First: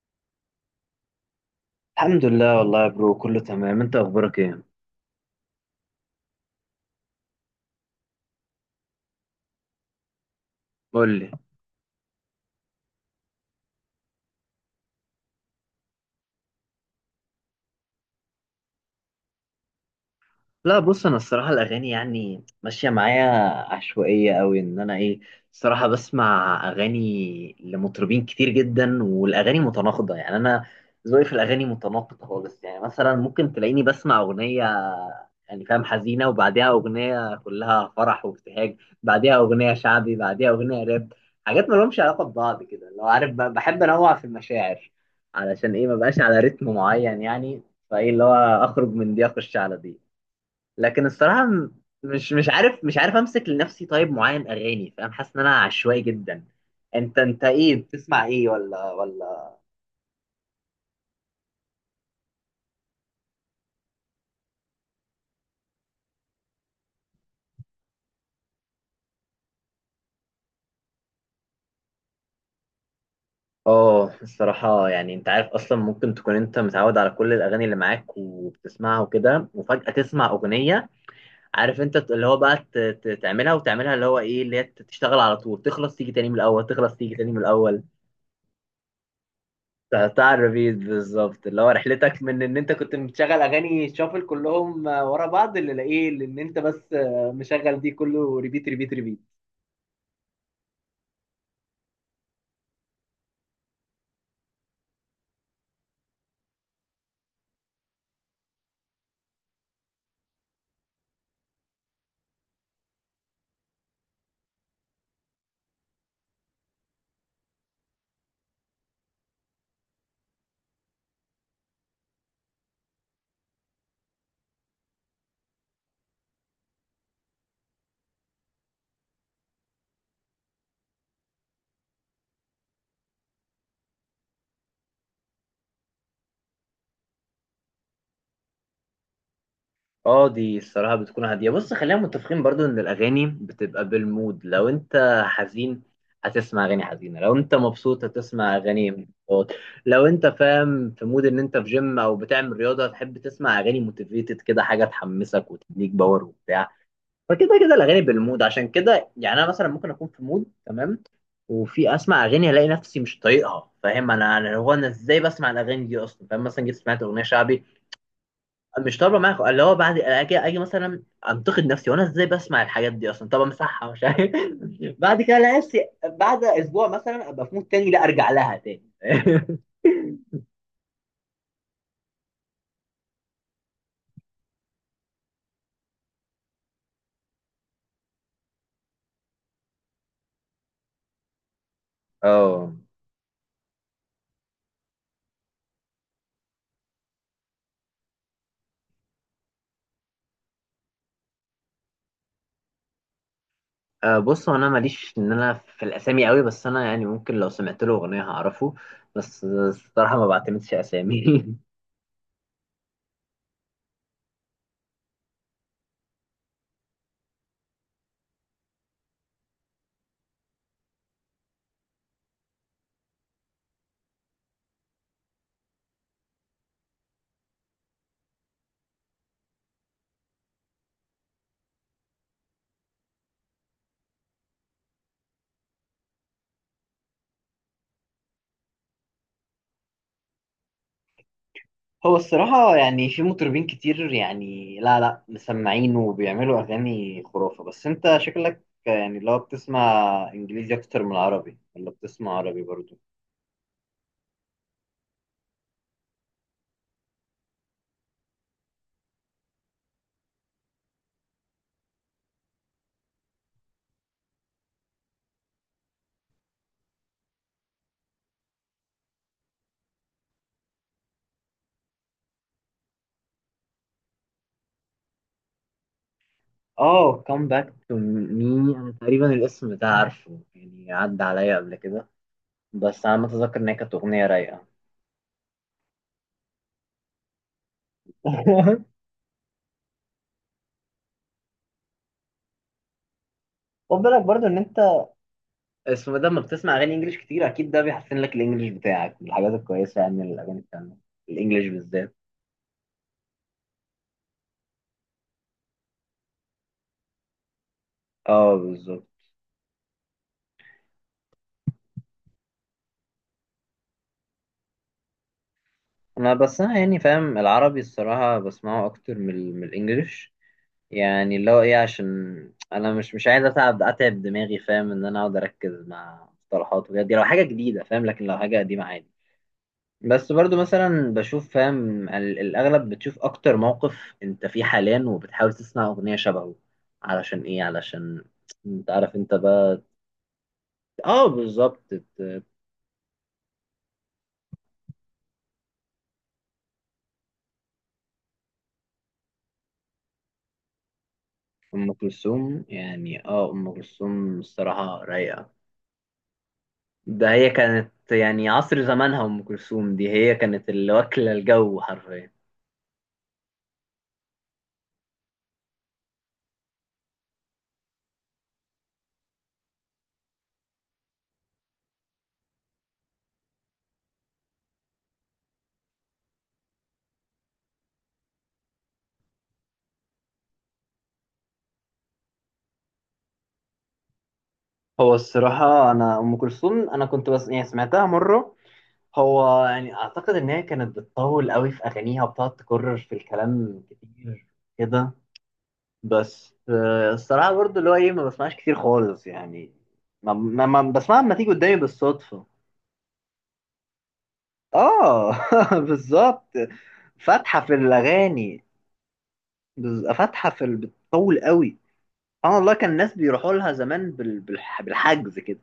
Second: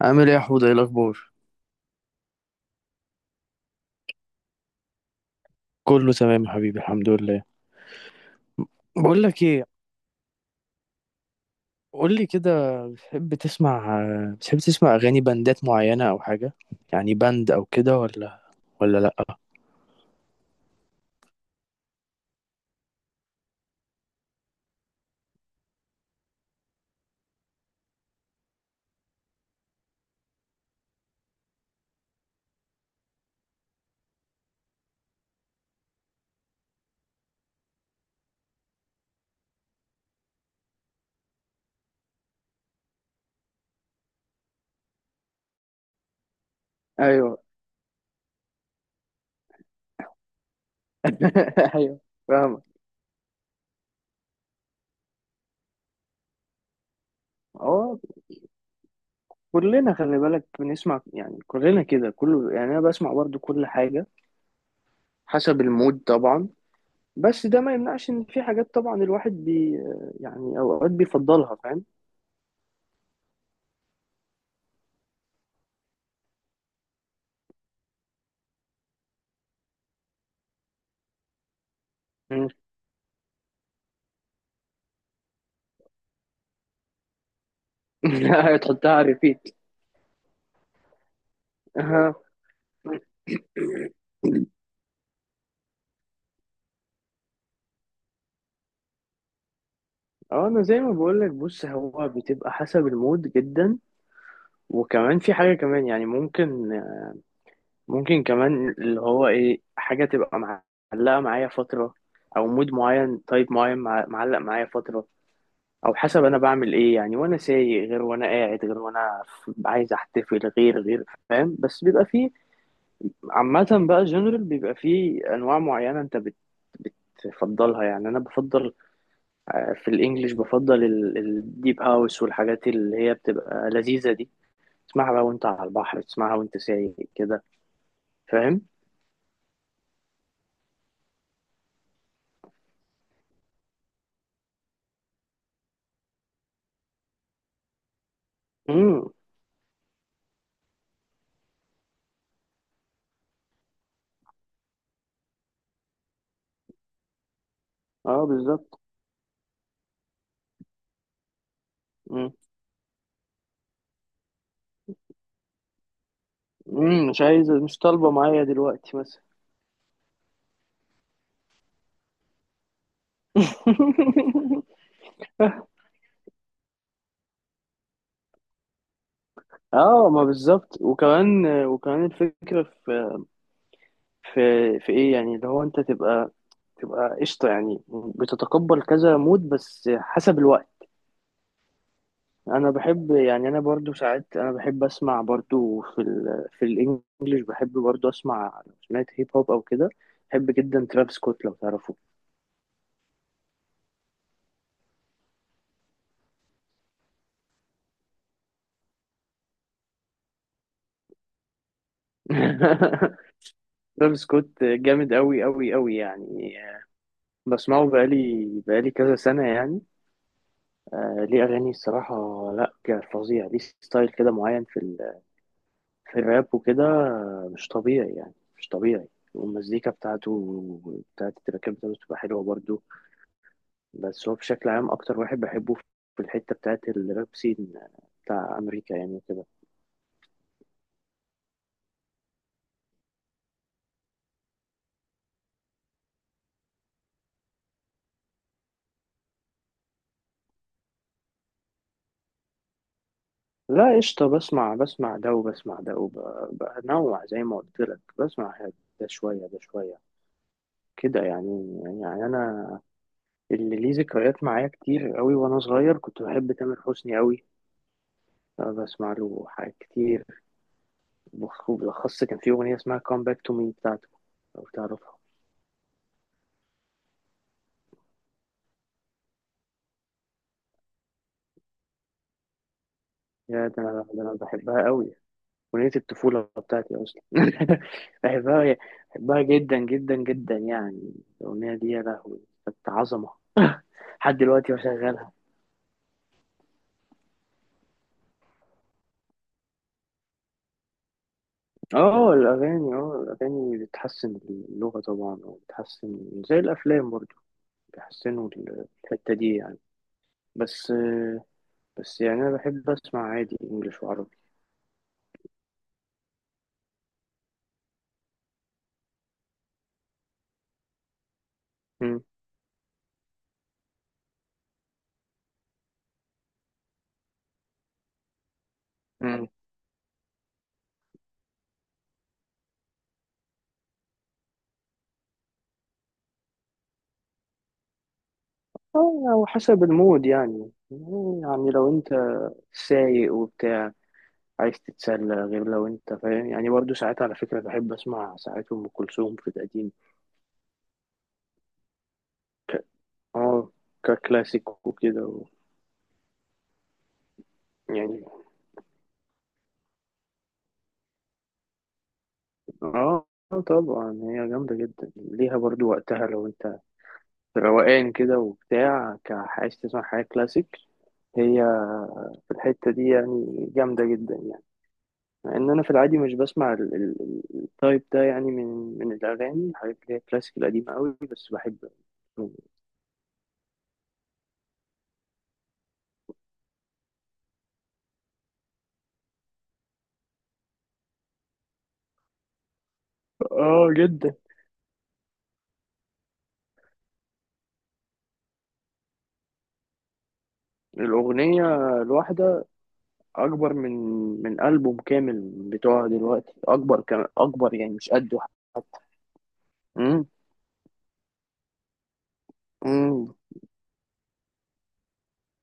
عامل ايه يا حوده؟ ايه الاخبار؟ الحمد لله والله يا برو، كله تمام. انت اخبارك ايه؟ كله تمام يا حبيبي، الحمد لله. بقول لك ايه؟ قول لي. قول لي كده. بتحب تسمع بتحب تسمع اغاني باندات معينه او حاجه؟ يعني باند او كده، ولا لا؟ لا، بص، انا الصراحه الاغاني يعني ماشيه معايا عشوائيه قوي. انا ايه الصراحه بسمع اغاني لمطربين كتير جدا، والاغاني متناقضه. يعني انا ذوقي في الاغاني متناقض خالص. يعني مثلا ممكن تلاقيني بسمع اغنيه يعني فاهم حزينه، وبعديها اغنيه كلها فرح وابتهاج، بعديها اغنيه شعبي، بعديها اغنيه راب. حاجات ما لهمش علاقه ببعض كده، لو عارف، بحب انوع في المشاعر. علشان ايه؟ ما بقاش على رتم معين ايوه. يعني. فايه اللي هو اخرج من دي اخش على دي. لكن الصراحه ايوه، مش مش فاهمك. عارف مش عارف امسك لنفسي طيب معين اغاني، فاهم؟ حاسس ان انا عشوائي جدا. انت ايه هو بتسمع؟ ايه ولا؟ كلنا، خلي بالك، بنسمع يعني كلنا كده كله. يعني انا بسمع برضو كل حاجه حسب المود طبعا. بس ده ما يمنعش ان في حاجات طبعا الواحد يعني اوقات بيفضلها، فاهم. اه الصراحة يعني انت عارف، اصلا ممكن تكون انت متعود على كل الاغاني اللي معاك وبتسمعها وكده، وفجأة تسمع اغنية، عارف انت، اللي هو بقى تعملها وتعملها، اللي هو ايه، اللي هي تشتغل على طول تخلص تيجي تاني من الاول، تحطها على ريبيت. بتاع الريبيت بالظبط. اللي هو رحلتك من ان انت كنت مشغل اغاني شافل كلهم ورا بعض اللي لاقيه، لان انت بس مشغل دي كله ريبيت ريبيت ريبيت. اه، انا زي ما بقول لك، بص، هو بتبقى حسب المود جدا. وكمان في حاجه كمان، يعني ممكن كمان اللي هو ايه، حاجه تبقى معلقه معايا فتره، او مود معين، تايب معين، معلق معايا فتره، او حسب انا بعمل ايه يعني، وانا سايق غير، وانا قاعد غير، وانا عايز احتفل غير غير، فاهم. بس بيبقى فيه، عامه بقى، جنرال بيبقى فيه انواع معينه انت بتفضلها. يعني انا بفضل في الانجليش، بفضل الديب هاوس والحاجات اللي هي بتبقى لذيذة دي. تسمعها بقى وانت على البحر، تسمعها وانت سايق كده، فاهم. اه دي الصراحه بتكون هاديه. بص، خلينا متفقين برضو ان الاغاني بتبقى بالمود. لو انت حزين هتسمع اغاني حزينه، لو انت مبسوط هتسمع اغاني امم. مبسوط، لو انت فاهم في مود ان انت في جيم او بتعمل رياضه هتحب تسمع اغاني موتيفيتد كده، حاجه تحمسك وتديك باور وبتاع. فكده كده الاغاني اه، بالمود. عشان بالظبط. كده يعني انا مثلا ممكن اكون في مود تمام، وفي اسمع امم. اغاني الاقي نفسي مش طايقها، فاهم؟ انا ازاي بسمع الاغاني دي اصلا؟ فاهم؟ مثلا جيت سمعت مش اغنيه عايز، شعبي مش طالبة معايا دلوقتي مش طالبه مثلا. معايا، اللي هو بعد اجي مثلا انتقد نفسي وانا ازاي بسمع الحاجات دي اصلا؟ طب امسحها؟ مش عارف. بعد كده الاقي نفسي بعد اسبوع مثلا ابقى في مود تاني، لا ارجع لها تاني. اه، ما بالظبط. وكمان الفكرة في في ايه، يعني اللي هو انت تبقى قشطة يعني. بتتقبل كذا مود بس حسب الوقت. انا اه بحب، يعني انا برضو ساعات انا بحب اسمع برضو في الانجليش، بحب برضو اسمع لو سمعت هيب هوب او كده. بحب جدا ترافيس سكوت، لو تعرفه. آه، بص، هو انا ماليش ان انا في الاسامي قوي، بس انا يعني ممكن لو سمعت له اغنيه هعرفه، بس الصراحه ما بعتمدش اسامي. ترافيس سكوت جامد قوي قوي قوي يعني. بسمعه بقالي كذا سنة يعني. آه، ليه اغاني الصراحة. لا، فظيع، ليه ستايل كده معين في الراب وكده. آه، مش طبيعي يعني، مش طبيعي. والمزيكا بتاعت التراكات بتاعته بتبقى حلوة برضو. بس هو بشكل عام اكتر واحد بحبه في الحتة بتاعت الراب سين، بتاع امريكا يعني وكده. هو الصراحة يعني في مطربين كتير يعني لا مسمعين وبيعملوا أغاني خرافة. بس أنت شكلك يعني لو بتسمع إنجليزي أكتر من عربي، ولا بتسمع عربي برضو؟ لا قشطة، بسمع ده وبسمع ده، وبنوع زي ما قلت لك بسمع ده شوية ده شوية كده، يعني انا اللي ليه ذكريات معايا كتير قوي، وانا صغير كنت بحب تامر حسني قوي. بسمع له حاجات كتير. وبالأخص كان في أغنية اسمها Come Back to Me بتاعته، لو تعرفها. اه come back to me، أنا تقريبا الاسم ده عارفه، يعني عدى عليا قبل كده، بس أنا متذكر إن يا، هي ده كانت أنا ده أغنية أنا رايقة. بحبها قوي. أغنية الطفولة بتاعتي أصلا. بحبها بحبها جدا جدا جدا يعني. الأغنية دي يا لهوي، كانت عظمة. خد بالك لحد برضو إن دلوقتي أنت بشغلها. اسمه ده، لما بتسمع أغاني إنجليش كتير أكيد ده بيحسن لك الإنجليش بتاعك. من الحاجات الكويسة يعني الأغاني التانية الإنجليش بالذات. اه، الأغاني، بتحسن اللغة طبعا، وبتحسن زي الأفلام برضو، بيحسنوا اه بالظبط. الحتة دي يعني. بس بس يعني، أنا بحب أسمع عادي إنجليش وعربي. انا بس انا يعني فاهم العربي الصراحه بسمعه اكتر من من الانجليش. يعني اللي هو ايه، مم. عشان انا مش عايز اتعب دماغي، فاهم؟ ان انا اقعد اركز مع مصطلحات وكده، دي لو حاجه جديده فاهم، لكن لو حاجه قديمه عادي. مم. بس برضو مثلا بشوف، فاهم، الاغلب بتشوف اكتر موقف انت فيه حاليا، وبتحاول تسمع اغنيه شبهه. علشان ايه؟ علشان انت اه، عارف انت بقى. وحسب المود يعني. اه يعني بالظبط. لو أنت سايق وبتاع، عايز تتسلى غير، لو انت فاهم يعني. برضو ساعات على فكرة بحب اسمع ساعات ام كلثوم في القديم. ام كلثوم، يعني اه اه، ام كلثوم ككلاسيك الصراحه وكده، و. رايقه. ده هي كانت يعني. يعني عصر زمانها، ام كلثوم دي هي كانت اللي واكله الجو حرفيا. اه، طبعا هي جامدة جدا، ليها برضو وقتها، لو انت روقان كده وبتاع، عايز تسمع حاجة كلاسيك. هي في الحتة دي يعني، جامدة جدا يعني. مع ان انا في العادي مش بسمع التايب ده يعني، من الاغاني، حاجات اللي هي كلاسيك القديمة قوي بس بحب. هو الصراحة أنا أم كلثوم أنا كنت بس يعني سمعتها مرة. هو يعني أعتقد إن هي كانت بتطول قوي في أغانيها وبتقعد تكرر في الكلام اه جدا. كتير كده. بس آه، الصراحة برضو اللي هو إيه، ما بسمعش كتير خالص يعني، ما بسمعها لما تيجي قدامي الأغنية بالصدفة. الواحدة اكبر من البوم آه. كامل بتوع بالظبط، دلوقتي، اكبر كم فاتحة اكبر في يعني، مش قده. الأغاني، امم. فاتحة في بتطول قوي. اه والله كان الناس امم. بيروحوا لها زمان بالحجز كده.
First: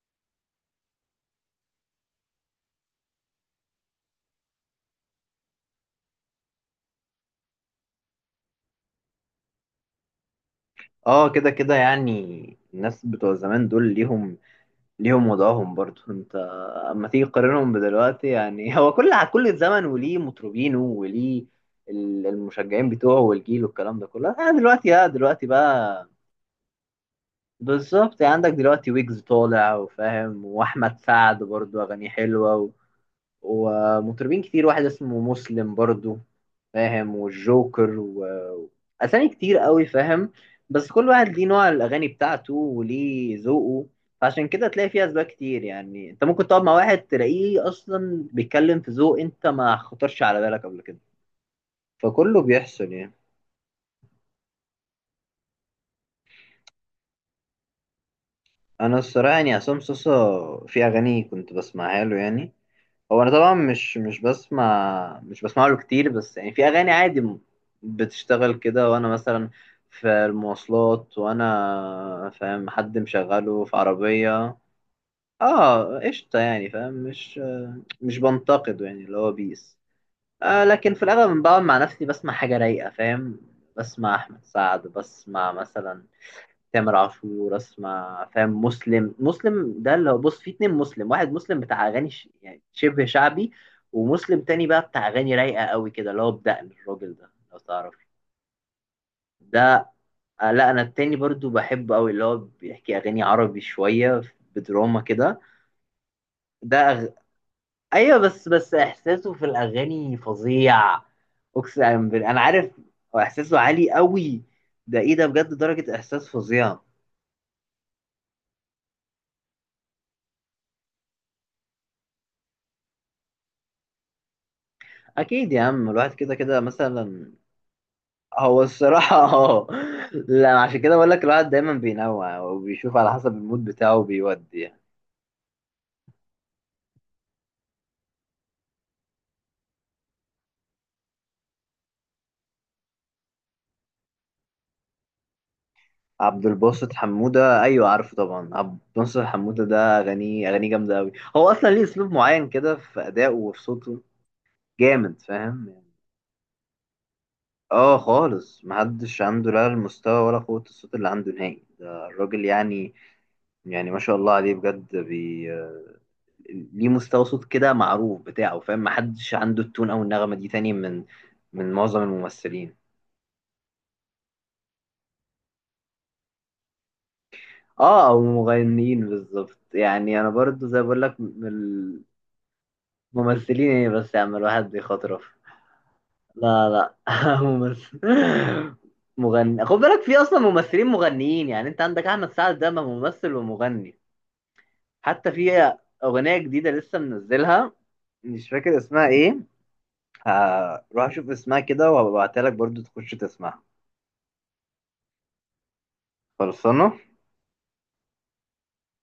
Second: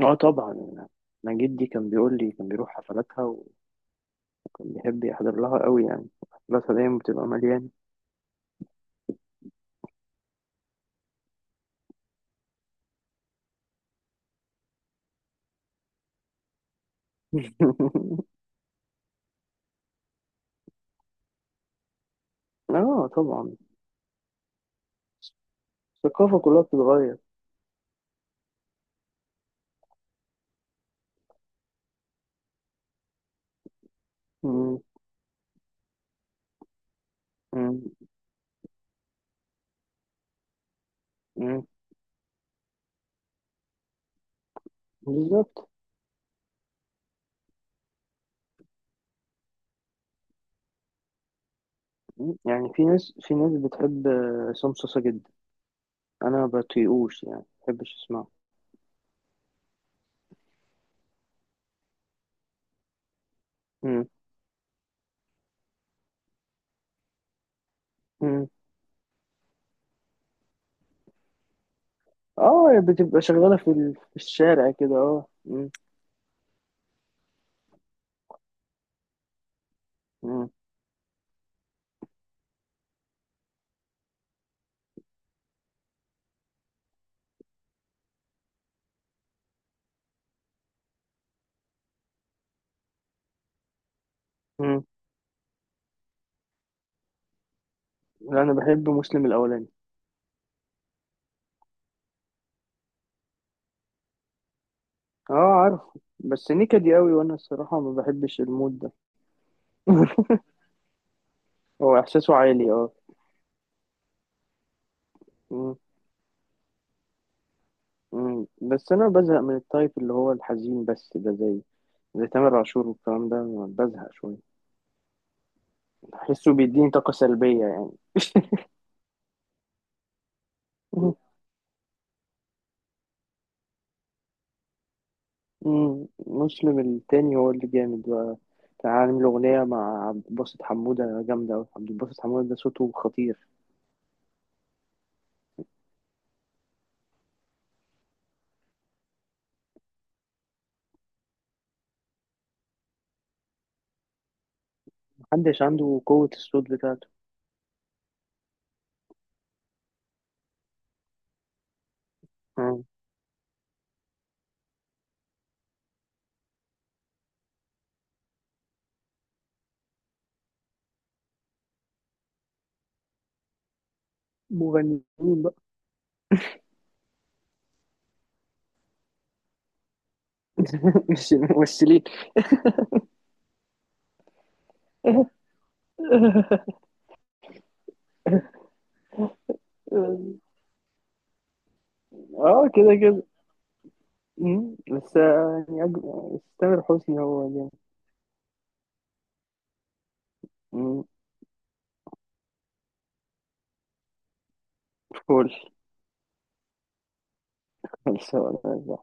اه، طبعا. انا جدي كان بيقول لي كان بيروح حفلاتها، وكان بيحب يحضر لها قوي يعني، حفلاتها دايما بتبقى مليانه. اه كده كده يعني. الناس بتوع زمان دول ليهم وضعهم برضو. انت اما تيجي تقارنهم بدلوقتي يعني، هو كل زمن وليه مطربينه وليه المشجعين اه، بتوعه طبعا والجيل والكلام ده كله. آه دلوقتي لا، دلوقتي بقى الثقافه كلها بتتغير. بالظبط، يعني عندك دلوقتي ويجز طالع وفاهم، واحمد سعد برضو اغانيه حلوه، ومطربين كتير، مم. واحد اسمه مسلم برضو، فاهم، مم. والجوكر و... أسامي كتير قوي، فاهم. بس كل واحد ليه مم. نوع الأغاني بتاعته وليه ذوقه. فعشان كده تلاقي فيه أسباب كتير، بالظبط. يعني أنت ممكن تقعد مع واحد تلاقيه أصلا بيتكلم في ذوق أنت ما خطرش على بالك قبل كده. مم. فكله يعني في بيحصل يعني. ناس في ناس بتحب عصام صاصا جدا، انا بطيقوش يعني، ما بحبش اسمعه. أنا الصراحة يعني عصام صوصة في أغاني كنت بسمعها له يعني، هو انا طبعا مش مم. مش بسمع، مش بسمع له كتير، بس يعني في اغاني عادي مم. بتشتغل كده وانا مثلا في المواصلات وانا فاهم اه، حد بتبقى شغاله مشغله في في عربية. الشارع كده، اه. اه قشطة يعني، فاهم، مش بنتقده يعني، اللي هو بيس. مم. آه، لكن في الاغلب بقعد مع نفسي بسمع حاجة رايقة، فاهم، بسمع احمد سعد، بسمع مثلا تامر عاشور، اسمع فاهم مسلم ده اللي هو، بص، في اتنين مسلم، واحد مسلم بتاع اغاني ش... يعني شبه شعبي، ومسلم تاني بقى مم. بتاع اغاني رايقه قوي كده، اللي هو بدقن الراجل ده لو تعرف. لا، انا بحب مسلم الاولاني. ده آه، لا انا التاني برضو بحبه قوي، اللي هو بيحكي اغاني عربي شويه بدراما اه، كده. عارف. بس ده نيكا دي أغ... قوي، وانا الصراحه ما ايوه، بحبش بس المود ده. احساسه في الاغاني فظيع، هو اقسم بالله احساسه انا عالي، عارف. اه. هو احساسه عالي قوي. ده ايه ده، بجد مم. درجه احساس فظيعه. مم. بس انا بزهق من التايب اللي هو الحزين بس، ده زي تامر عاشور والكلام ده، بزهق شويه. اكيد يا عم، الواحد كده بحسه كده بيديني طاقه مثلا. سلبيه يعني. هو الصراحة اه. لا عشان كده بقول مم. لك الواحد دايما بينوع وبيشوف على حسب المود بتاعه وبيودي يعني. مم. مسلم التاني هو اللي جامد بقى. كان عامل أغنية مع عبد الباسط حمودة جامدة أوي. عبد الباسط حمودة ده صوته خطير. عبد الباسط حمودة، أيوة عارفه طبعا. عبد الباسط حمودة ده أغانيه، جامدة أوي. هو أصلا ليه أسلوب معين كده في أدائه وفي صوته جامد، محدش فاهم يعني. عنده قوة الصوت بتاعته. اه خالص، محدش عنده لا المستوى ولا قوة الصوت اللي عنده نهائي. ده الراجل مم. يعني، يعني ما شاء الله عليه بجد. بي ليه مستوى صوت كده معروف بتاعه، فاهم، محدش عنده التون او النغمه دي تاني من من معظم الممثلين. مغنيين بقى. اه او المغنيين، بالظبط يعني. انا برضو زي بقول لك مش من الممثلين. الممثلين، ايه بس، يا عم الواحد بيخاطرف. لا لا ممثل، مغني. خد بالك في اصلا ممثلين مغنيين يعني. انت عندك احمد سعد اه، ده كده كده. ممثل ومغني. مم. بس حتى في يعني اغنيه جديده تامر لسه حسني هو جامد. منزلها، مش فاكر اسمها ايه، مم. هروح اشوف اسمها كده وهبعتها لك برضو تخش تسمعها. فول. خلصانة. خلصانة.